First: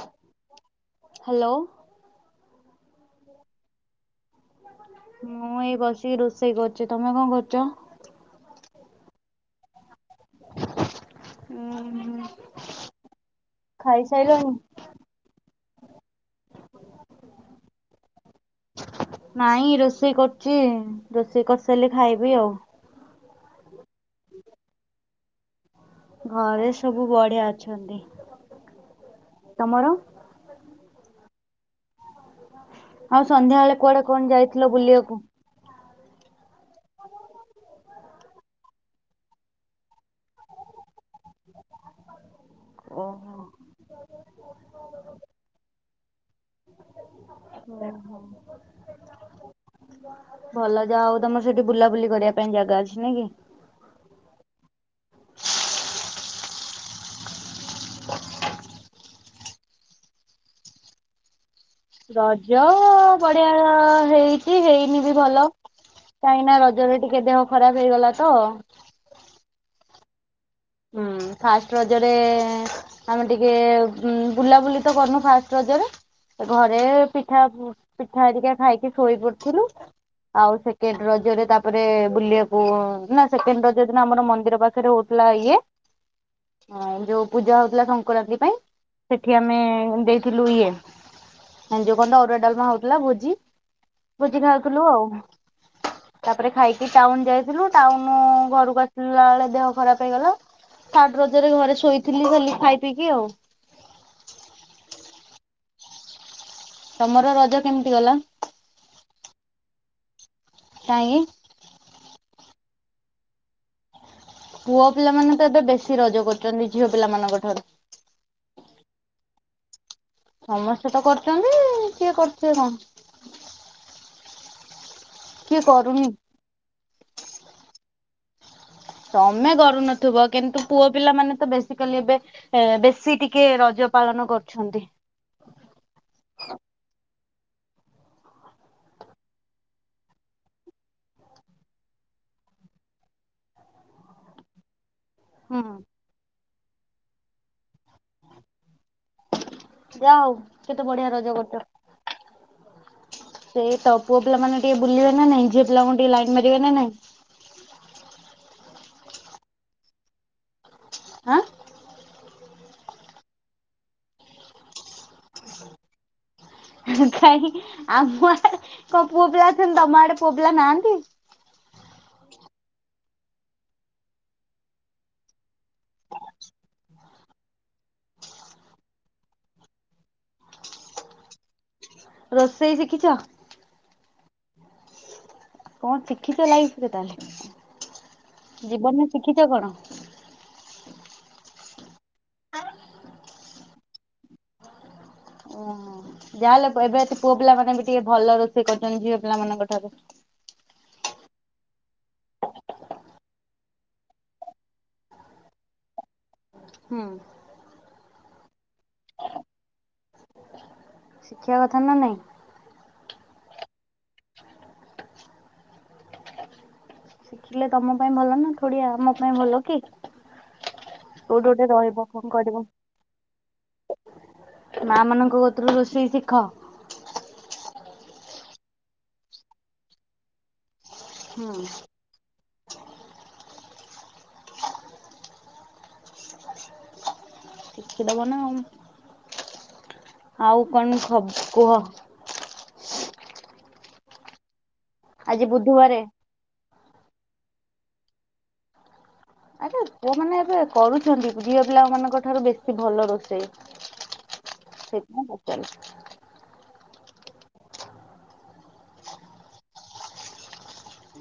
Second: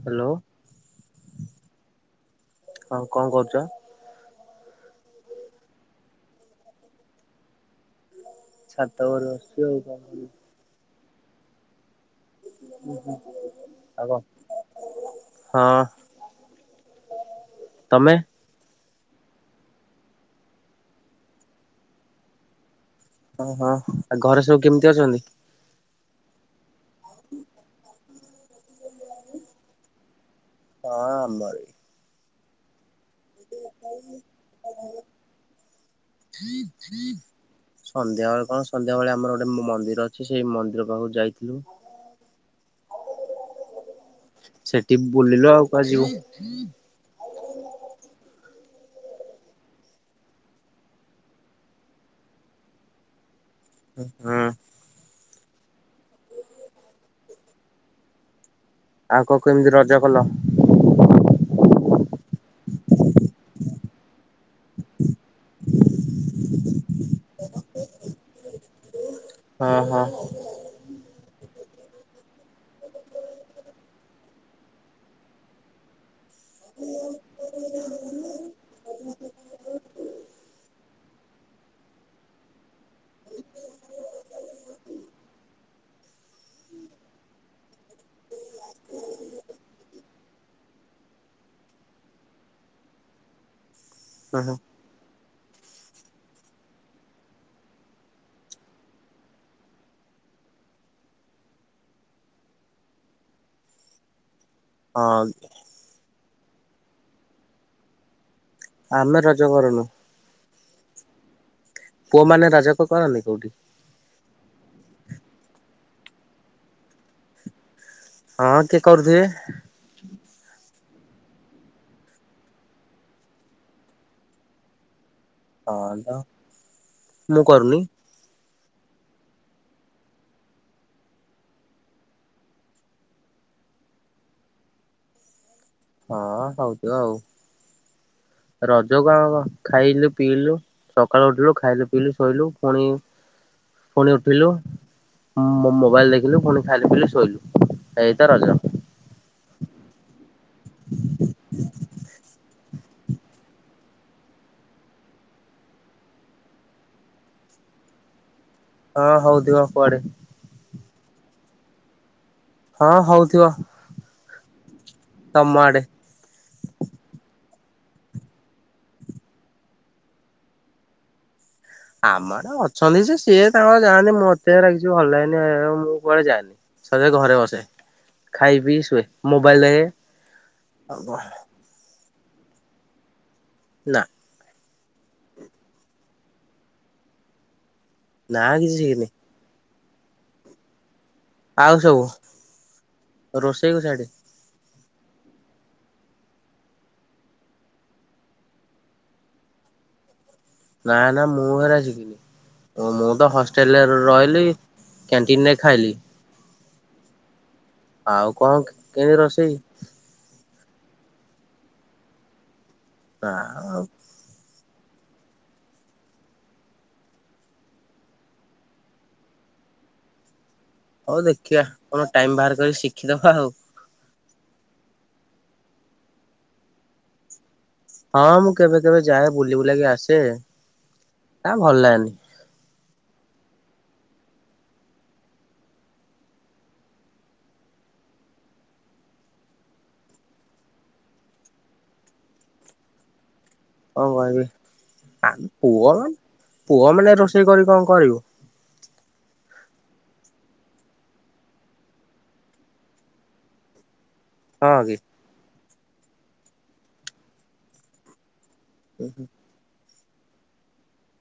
Hello, hello ହଁ କଣ କରୁଚ? ମୁଁ ଏଇ ବସିକି ରୋଷେଇ କରୁଛି ତମେ କଣ କରୁଛ? ଛାତ ଉପରେ ବସିଚି ଆଉ କଣ। ହୁଁ ହୁଁ, ଆ କ ଖାଇସାଇଲଣି? ହଁ ତମେ? ନାଇଁ ରୋଷେଇ କରୁଛି ରୋଷେଇ କରିସାରିଲେ ଖାଇବି ଆଉ। ହଁ ହଁ ଆଉ ଘରେ ସବୁ କେମିତି ଅଛନ୍ତି? ଘରେ ସବୁ ବଢିଆ ଅଛନ୍ତି ତମର? ହଁ ଆମରବି। ଆଉ ସନ୍ଧ୍ୟା ବେଳେ କୁଆଡେ କଣ ଯାଇଥିଲ ବୁଲିବାକୁ। ଥଇ ଥାଇଇ [inaudible] ସନ୍ଧ୍ୟାବେେଳେ କଣ ସନ୍ଧ୍ୟାବେେଳେ ଆମର ଗୋଟେ ମନ୍ଦିର ଅଛି ସେଇ ମନ୍ଦିର ପାଖକୁ ଯାଇ ଓ ହୋ ହୁଁ [inaudible] ହୁଁ ହୋ [inaudible] ଭଲ ଯାହା ହଉ ତମର ସେଠି ବୁଲାବୁଲି କରିବା ପାଇଁ ଜାଗା ଅଛି ନାଇ କି ହଁ, ଆଉ କଣ କେମିତି ରଜ କଲ? ରଜ ବଢିଆ ହେଇଛି ହେଇନି ବି ଭଲ କାହିଁକି ନା ରଜ ଜରେ ଟିକେ ଦେହ ଖରାପ ହେଇଗଲା ତ ହଁ ହଁ, ହୁଁ ଫାଷ୍ଟ ରଜରେ ଆମେ ଟିକେ ବୁଲାବୁଲି ତ କରନୁ ଫାଷ୍ଟ ରଜ ଜରେ ଘରେ ପିଠା ପିଠା ହେରିକା ଖାଇକି ଶୋଇ ପଡିଥିଲୁ। ଆଉ ସେକେଣ୍ଡ ରଜରେ ତାପରେ ବୁଲିବାକୁ ନା ସେକେଣ୍ଡ ରଜ ଦିନ ଆମର ମନ୍ଦିର ପାଖରେ ହଉଥିଲା ଇଏ ଯୋଉ ପୂଜା ହଉଥିଲା ସଂକ୍ରାନ୍ତି ପାଇଁ ସେଠି ଆମେ ଦେଇଥିଲୁ ଇଏ ଯୋଉ ଖଣ୍ଡ ଅରୁଆ ଡାଲମା ହଉଥିଲା ଭୋଜି ହଁ ଭୋଜି ହଁ ଖାଉଥିଲୁ ଆଉ ତାପରେ ଖାଇକି ଟାଉନ ଯାଇଥିଲୁ ଟାଉନ ଘରକୁ ଆସିଲା ବେଳେ ଦେହ ଖରାପ ହେଇଗଲା ଥାର୍ଡ ରଜରେ ଘରେ ଶୋଇଥିଲି ଖାଲି ଖାଇ ପିଇକି ଆଉ। ହଁ, ତମର ରଜ କେମିତି ଗଲା। ଆମେ ରଜ କରୁନୁ। କାଇଁକି? ପୁଅ ମାନେ ରାଜାକ କରନ୍ତି କୋଉଠି ପୁଅ ପିଲାମାନେ ତ ଏବେ ବେଶି ରଜ କରୁଛନ୍ତି ଝିଅ ପିଲାମାନାନଙ୍କ ଠାରୁ। ହଁ କିଏ କରୁଥିବେ। ସମସ୍ତେ ତ କରୁଛନ୍ତି କିଏ କରୁଥିବେ କଣ। କିଏ କରୁନି। ହଁ ମୁଁ କରୁନି। ତମେ କରୁନଥିବ କିନ୍ତୁ ପୁଅ ପିଲା ମାନେ ତ ବେସିକାଲି ଏବେ ବେଶୀ ଟିକେ ରଜ ପାଳନ କରୁଛନ୍ତି। ହଁ ହଉଥିବ ଆଉ। ରଜ କଣ ଖାଇଲୁ ପିଇଲୁ ସକାଳୁ ଉଠିଲୁ ଖାଇଲୁ ପିଇଲୁ ଶୋଇଲୁ ପୁଣି ପୁଣି ଉଠିଲୁ ହୁଁ ମୋବାଇଲ ଦେଖିଲୁ ପୁଣି ଖାଇଲି ପିଲି ଶୋଇଲୁ ଏଇତ ରଜ। ଯା ହଉ କେତେ ବଢିଆ ରଜ କରୁଛ। ସେଇ ତ ପୁଅ ପିଲା ମାନେ ଟିକେ ବୁଲିବେ ନା ନାଇଁ ଝିଅ ପିଲାଙ୍କୁ ଟିକେ ଲାଇନ ମାରିବେ ନା ନାଇଁ। ହଁ ହଉ ଦିବା କୁଆଡେ ଆଁ? ହଁ ହଉଥିବ। ତମ ଆଡ଼େ। କାଇଁ ଆମ ଆଡେ କଣ ପୁଅ ପିଲା ଅଛନ୍ତି ତମ ଆଡେ ପୁଅ ପିଲା ନାହାଁନ୍ତି। ହ ଆମର ଅଛନ୍ତି ଯେ ସିଏ ତାଙ୍କର ଯାଆନ୍ତିି ମୋତେ କିଛି ଭଲ ହେଇନି ମୁଁ କୁଆଡେ ଯାଏନି। ସଜ ଘରେ ବସେ ଖାଇ ପିଇ ଶୁଏ ମୋବାଇଲ ଦଖେ। ହବହ ରୋଷେଇ ଶିଖିଛ? ନା। କଣ ଶିଖିଛ ଲାଇଫ ନା ତାହେଲେ କିଛି ଶିଖିନି। ଜୀବନରେ ଶିଖିଛ କଣ? ଆଉ ସବୁ ରୋଷେଇ କୁ ଚଡ଼ି। ଓହୋ ଯାହାହେଲେ ଏବେ ପୁଅ ପିଲା ମାନେ ବି ଟିକେ ଭଲ ରୋଷେଇ କରୁଛନ୍ତି ଝିଅ ପିଲାମାନାନଙ୍କ ଠାରୁ। ନା ନା ମୁଁ ହେରା ଶିଖିନି। ଓ ମୁଁ ତ ହଷ୍ଟେଲରେ ରହିଲି କ୍ୟାଣ୍ଟିନରେ ଖାଇଲି। ହୁଁ। ଆଉ କଣ କେଣିତି ରୋଷେଇ ଶିଖିବା କଥା ନା ନାଇଁ। ହ ହଉ ଶିଖିଲେ ତମ ପାଇଁ ଭଲ ନା ଥଡିଆ ଆମ ପାଇଁ ଭଲ କି। ହଉ କୋଉଠି ଦେଖିବା ଗୋଟେ ରହିବ କଣ ଟାଇମ କରିବ ବାହାର କରି ଶିଖିଦବା ଆଉ। ମା ମାନଙ୍କ କତରୁ ରୋଷେଇ ଶିଖ। ହଁ ମୁଁ କେବେ କେବେ ଯାଏ ବୁଲି ବୁଲାକି ଆସେ ତା ହୁଁ। ଭଲ ଲାଗେନି। ଶିଖି ଦବାନା। ଆଉ କଣ ଖ କୁହ? ହଁ ଭାଇ ଆ ଆଜି ବୁଧବାରେ ପୁହଲ ପହ ମାନେ ରୋଷେଇ କରି କଣ କରିବୁ। ଆଚ୍ଛା ପୁଅମାନଳନେ ଏବେ କରୁଛନ୍ତି ଝିଅ ପିଲା ମାନଙ୍କ ଠାରୁ ବେଶୀ ଭଲ ରୋଷେଇ। ହଁ କି। ଚଲ ହୁ ହୁ।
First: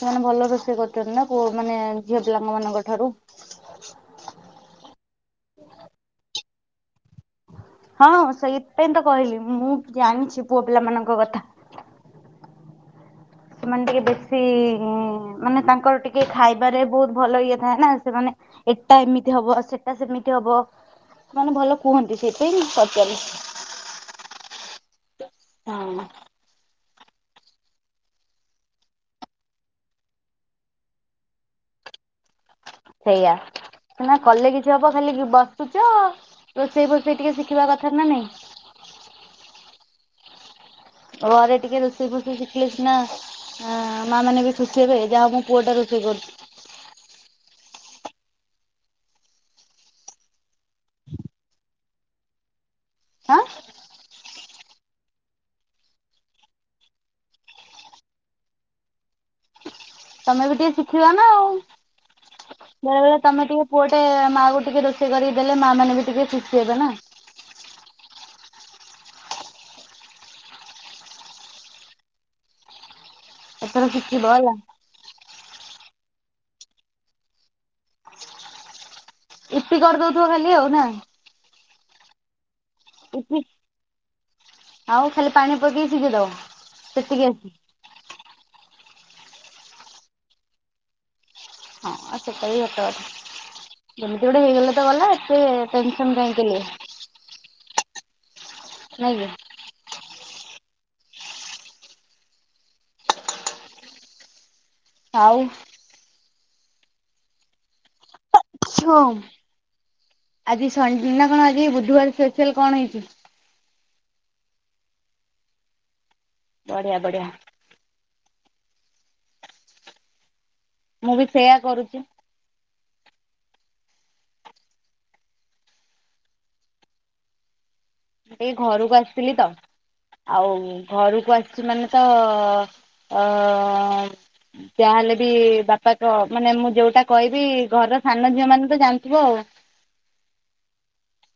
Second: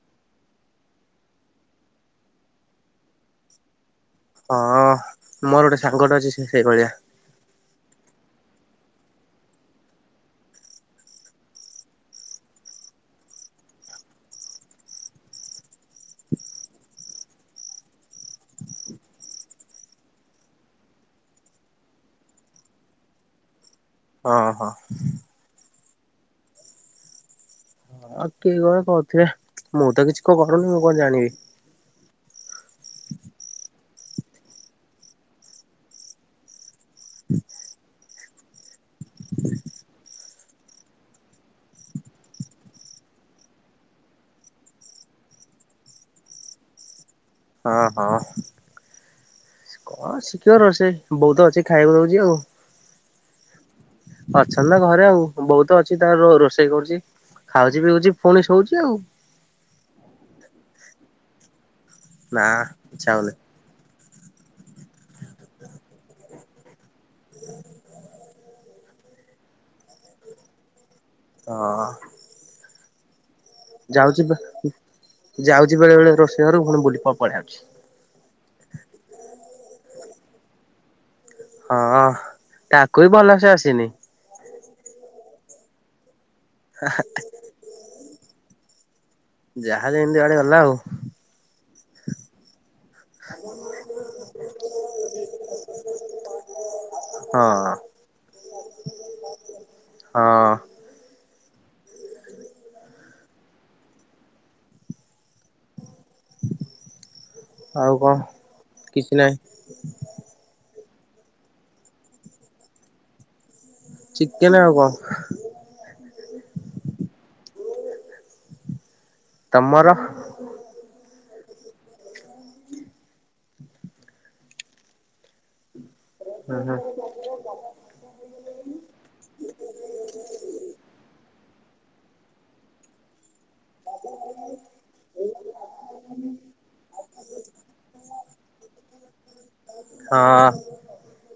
ସେମାନେ ଭଲ ରୋଷେଇ କରୁଛନ୍ତି ନା ପୁଅ ମାନେ ଝିଅ ପିଲାମାନଙ୍କ ଠାରୁ। ହଁ ମୋର ଗୋଟେ ସାଙ୍ଗଟେ ଅଛି ସେ ସେଇ ଭଳିଆ। ହଁ ସେଇଥିପାଇଁ ତ କହିଲି ମୁଁ ଜାଣିଛି ପୁଅ ପିଲା ମାନଙ୍କ କଥା। ସେମାନେ ଟିକେ ବେଶୀ ମାନେ ତାଙ୍କର ଟିକେ ଖାଇବାରେ ବହୁତ ଭଲ ଇଏ ଥାଏ ନା ସେମାନେ ଏଟା ଏମିତି ହବ ସେଟା ସେମିତି ହବ। ମାନେ ଭଲ କୁହନ୍ତି ସେଇପାଇଁ ପଚାରିଲି। ହଁ ହଁ। ହଁ। ହଁ କିିଏ କଣ କହୁଥିବେ ମୁଁ ତ କିଛି କରୁନି ମୁଁ କଣ ଜାଣିବି। ସେଇଆ ନା କଲେ କିଛି ହବ ଖାଲି ବସୁଚ। ରୋଷେଇ ପୋଷେଇ ଟିକେ ଶିଖିବା କଥା ନା ନାଇଁ। [inaudible] ଘରେ ଟିକେ ରୋଷେଇ ଫୋଷେଇ ଶିଖିଲେ ସିନା ଆ ମା ମାନେ ବି ଖୁସି ହେବେ ଯାହା ମୁଁ ପୁଅ ଟା ରୋଷେଇ କରୁଛି। ହଁ ହଁ। କଣ ଶିଖିବାର ଅଛି ବୋଉ ତ ଅଛି ଖାଇବାକୁ ଦଉଛି ଆଉ। ହାଁ ଅଛନ୍ତି ତ ଘରେ ଆଉ ବୋଉ ତ ଅଛି ତାର ରୋଷେଇ କରୁଛି। ଖାଉଛି ପିଉଛି ପୁଣି ଶୋଉଚି ଆଉ। ତମେ ବି ଟିକେ ଶିଖିବା ନା ଆଉ ନା ବେଳେ ଇଚ୍ଛା ବେଳେ ହଉନି ତମେ ଟିକେ ପୁ ମାନେମାଆ କୁ ଟିକେ ରୋଷେଇ କରିକି ଦେଲେ ମା ମାନେ ବି ଟିକେ ଖୁସି ହେବେ ନା ହଁ। ଏଥର ଯାଉଛି ଶିଖିବ ହେଲା ଯାଉଛି। ଆଜି ବେଳେ ବେଳେ ରୋଷେଇ ଘରୁ ମୋର ବୁଲିିକି ପଳେଇ ଆଉଛି। ଇପି କରିଦଉଥିବ ଖାଲି ଆଉ ନା? ହଁ ତାକୁ ବି ଇପି ଭଲସେ ଆସିନି। ଆଉ ଖାଲି ପାଣି ପକେଇ ଶିଝେଇ ଦବ ସେତିକି ଆସେ ଯାହା ଯେମିତି ଆଇଲେ ଗଲା ଆଉ ଆ ସେଟା ବି ସତ କଥା। ଯେମିତି ଗୋଟେ ହେଇଗଲେ ତ ଗଲା ଏତେ ଟେନସନ କାହିଁକି। ହଁ। ନାଇଁ କି? ହଁ। ଆଉ ଆଉ କଣ ହଁ କିଛି ନାହିଁ। ଆଜି ନା କଣ ଆଜି ବୁଧବାର ସ୍ପେଶାଲ କଣ ହେଇଛି? ଚିକେନ ଆଉ କଣ? ବଢ଼ିଆ ବଢ଼ିଆ। ତମର? ମୁଁ ବି ସେୟା କରିଚି। ହୁଁ ହୁଁ। ଏ ଘରକୁ ଆସିଥିଲି ତ ଆଉ ଘରକୁ ଆସିଛି ମାନେ ତ ଅ ଯାହାହେଲେ ବି ବାପା କ ମାନେ ମୁଁ ଯୋଉଁଟା କହିବି ଘର ସାନ ଝିଅ ମାନେ ତ ଜାଣିଥିବ ଆଉ ହଁ।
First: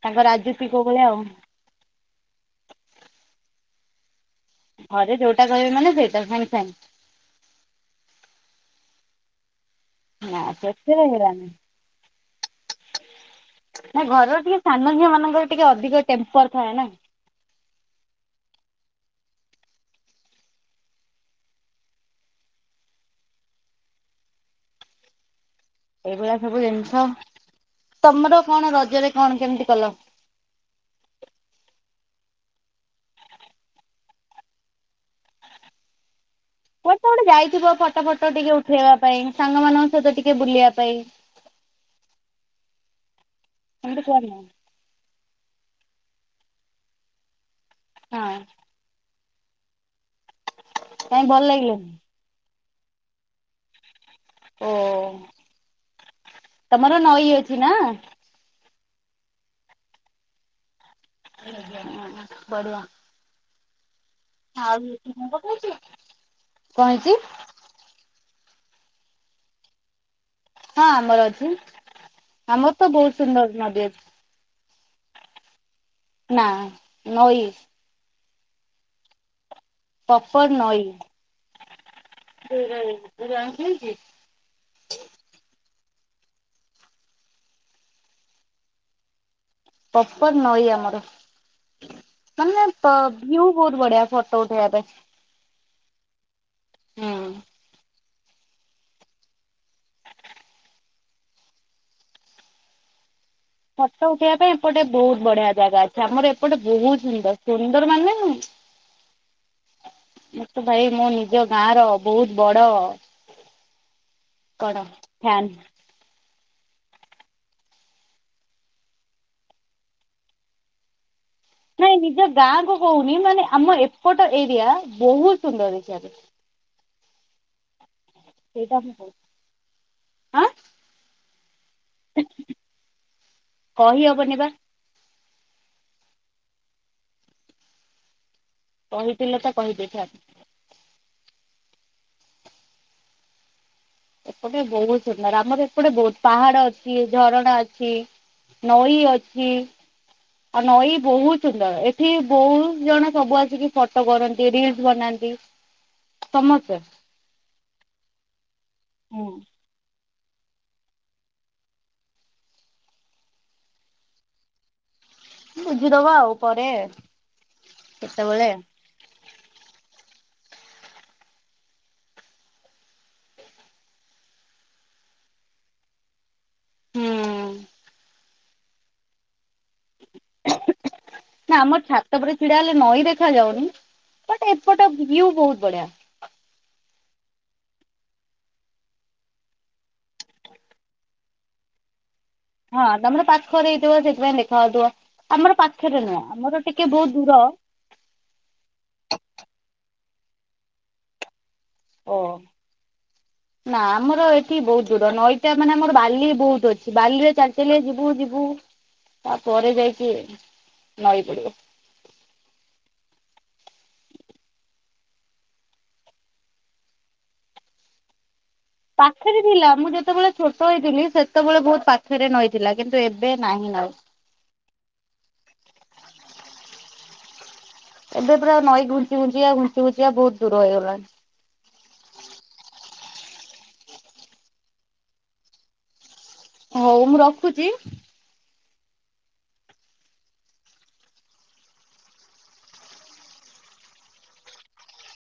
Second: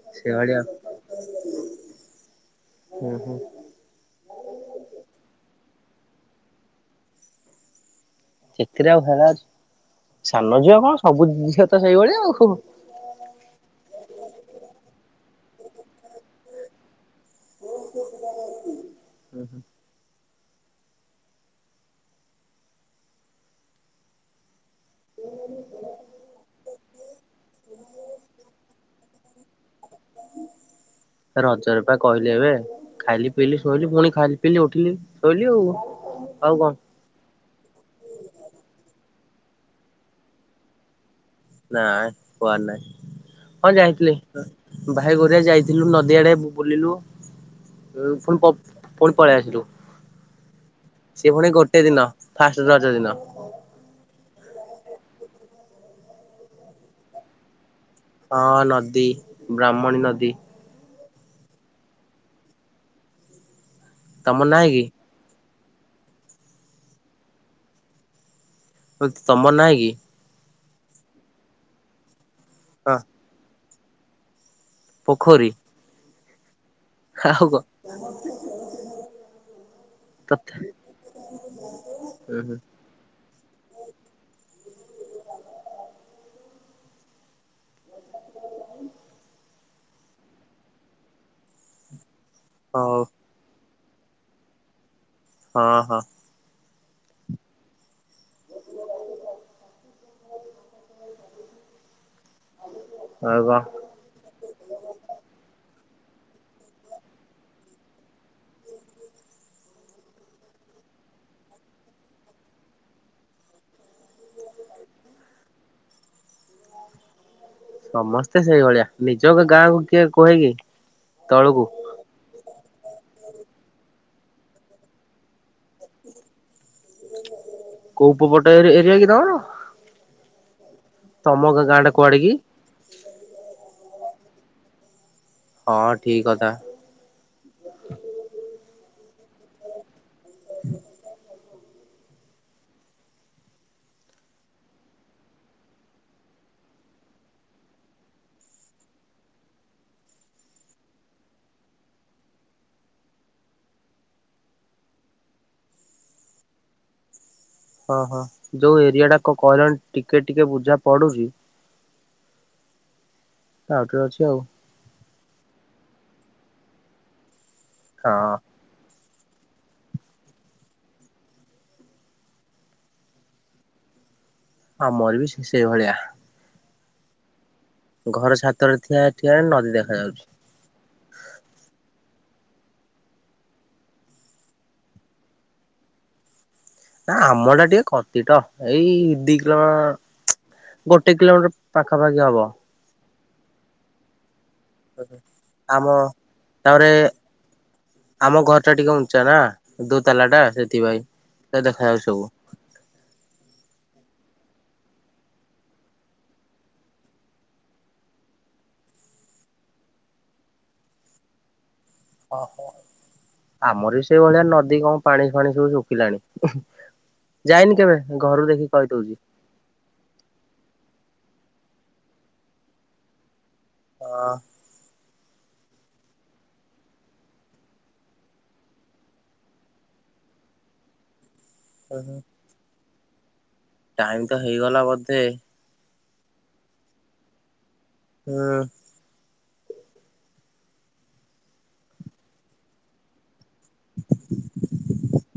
ତାଙ୍କ ସେଇଭଳିଆ ରାଜୁତି କେବଳ ଆଉ। ହୁଁ ହୁଁ ଘରେ ଯୋଉଟା କହିବେ ମାନେ ସେଇଟା ସାଙ୍ଗେ ସାଙ୍ଗେ ସେଥିରେ ଆଉ ହେଳା ଅଛି ନା ସାନ ଝିଅ କଣ ସେଥିରେ ସବୁ ହେଲାନି ଝିଅ ତ ସେଇଭଳିଆ ଆଉ। ନା ଘରର ଟିକେ ସାନଝଅ ମାନଙ୍କର ଟିକେ ଅଧିକ ଟେମ୍ପର ଥାଏ ନା ହଁ ହଁ। ଏଇଭଳିଆ ସବୁ ଜିନିଷ ତମର କଣ ରଜରେ କଣ କେମିତି କଲ? ରଜରେ ପା କହିଲି ଏବେ। ଖାଇଲି ପିଇଲି ଶୋଇଲିି ପୁଣି ଖାଇଲି ପିଇଲି ଉଠିଲି ଶୋଇଲି ଆଉ ଆଉ କଣ କୋଟେ ଗୋଟେ ଯାଇଥିବ ଫଟୋ ଫଟ ଟିକେ ଉଠେଇବା ପାଇଁ ସାଙ୍ଗ ମାନଙ୍କ ସହିତ ଟିକେ ବୁଲିବା ପାଇଁ । ନା କୁଆଡେ ନାାଇଁ ହ ଏମିତି ଯାଇଥିଲି କୁଆଡ଼େ ନାହିଁ ଭାଇ ଗୋରିଆ ଯାଇଥିଲି । ୁ ନଦୀଆଡେ ବୁଲିଲୁ ହଁ ପୁଣି ପୁଣି ପଳେଇ ଆସିଲୁ । କାଇଁ ସେ ଭଲ ପୁଣି ଗୋଟେ ଲାଗିଲାନି ଦିନ ଫାଷ୍ଟ ରଜ ଦିନ । ଓ ତମର ନଈ ଅଛି ନା ହଁ ନଦୀ ବ୍ରାହ୍ମଣୀ ନଦୀ ଆ ବଢିଆ ତମର ନାହିଁ କି? ଆଉ କ ହେଇଚି ତମର ନାହିଁ କି? ହଁ ଆମର ଅଛି ଆମର ତ ହଁ ବହୁତ ସୁନ୍ଦର ନଦୀ ଅଛି । ପୋଖରୀ ନା ନଈ ଆଉ କ ପପର ତତେ ନଈ ଉଁ ହୁଁ [unintelligible] ପପର ନଈ ଆମର ମାନେ ତ ହଉ କ୍ଵ ବହୁତ ବଢିଆ ଫୋଟୋ ଉଠେଇବା ପାଇଁ ହଁ ହଁ ହଁ [unintelligible] ଫଟ ଉଠେଇବା ପାଇଁ ଏପଟେ ବହୁତ ବଢିଆ ଜାଗା ଆମର ଏପଟେ ବହୁତ ସୁନ୍ଦର ସୁନ୍ଦର ମାନେ ନା ମୁ ତ ଭାଇ ମୋ ନିଜ ଗାଁ ର ବହୁତ ବଡ କଣ ଫ୍ୟାନ ସମସ୍ତେ ସେଇଭଳିଆ ନିଜ ଗାଁକୁ କିଏ କୁହେକି ନାଇଁ ନିଜ ଗାଁ କୁ ମୁଁ ହଉନି ମାନେ ଆମ ଏପଟ ଏରିଆ ବହୁତ ସୁନ୍ଦର ହେଇଛି। କୋଉ ଉପପଟ ମୁଁ ଏରିଆ କି କହୁଛି ତମର? ଆଁ ତମକ ଗାଁ ଟା କୁଆଡ଼ିକି? ବନିବା ହଁ ଠିକ କଥା କହିଥିଲ ତ କହିଦେଇଥା । ଏପଟେ ବହୁତ ସୁନ୍ଦର ଆମର ଏପଟେ ବହୁତ ପାହାଡ ଅଛି ଝରଣା ଅଛି । ନଈ ଅଛି । ଆଉ ନଈ ବହୁତ ସୁନ୍ଦର ଏଠି ବହୁତ ଜଣ ସବୁ ଆସିକି ଫଟୋ କରନ୍ତି ରିଲସ ବନାନ୍ତି । ସମସ୍ତ ହଁ ହଁ ଯୋଉ ଏରିଆ ଟା କ କହିଲଣି ଟିକେ ଟିକେ ବୁଝା ପଡୁଛି । ଆଉଟିରେ ଅଛି ଆଉ ବୁଝିଦବା ଆଉ ପରେ ହଁ କେତେବେଳେ ଆଉ ମୋର ବି ଶଷେଇ ଭଳିଆ ହୁଁ ଘର ଛାତରେ ଥିବାଠିଆ ନ ନିଅ ନା ଆମର ଛାତ ତାପରେ ଛିଡା ହେଲେ ନଈ ଦେଖା ଯାଉନି ବଟ ଏପଟ ବୁଲିଆକୁ ବହୁତ ବଢିଆ । ନା ଆମ ଟା ଟିକେ କତିଟ ଏଇ ଦି କିଲୋମିଟର ଗୋଟେ କିଲୋମିଟର ପାଖାପାଖି ହବ। ହଁ ତମର ପାଖରେ ହେଇଥିବ ସେଥିପାଇଁ ଥା ଦୁ ଆମର ଆମ ପାଖରେ ନୁହଁ ଆମର ଟିକେ ତାପରେ ବହୁତ ଦୂର ଆମ ଘର ଟା ଟିକେ ଉଞ୍ଚା ନା ଦୋ ତାଲା ଟା ସେଥିପାଇଁ ଦେଖାଯାଉଛି ଓ ସବୁ ନା ଆମର ଏଠି ବହୁତ ଦୂର। ନଈଟା ମାନେ ଆମର ବାଲି ବହୁତ ଅଛି। ବାଲିରେ ଚାଲି ଚାଲିଆ ଯିବୁ ଯିବୁ ତା ପରେ ଯାଇକି ନଈ ପଡିବ। ଓହୋ! ଆମର ବି ସେଇ ଭଳିଆ ନଦୀ କଣ, ପାଣି ଫାଣି ସବୁ ଶୁଖିଲାଣି। ଯାଇନି କେବେ ଘରୁ ଦେଖି। ପାଖରେ ଥିଲା। ମୁଁ ଯେତେବେଳେ ଛୋଟ ହେଇଥିଲି, ସେତେବେଳେ ବହୁତ ପାଖରେ ନଈଥିଲା। କିନ୍ତୁ ଏବେ ନାହିଁ ନଈ। ଅ ଏବେ ପୁରା ନଈ ଘୁଞ୍ଚି ଘୁଞ୍ଚିକା ଘୁଞ୍ଚି ଘୁଞ୍ଚିକା ବହୁତ ଦୂର ହେଇଗଲାଣି। ଓହୋ! ଟାଇମ୍ ତ ହେଇଗଲା ବୋଧେ! ହଉ ମୁଁ ରଖୁଛି। ହଁ।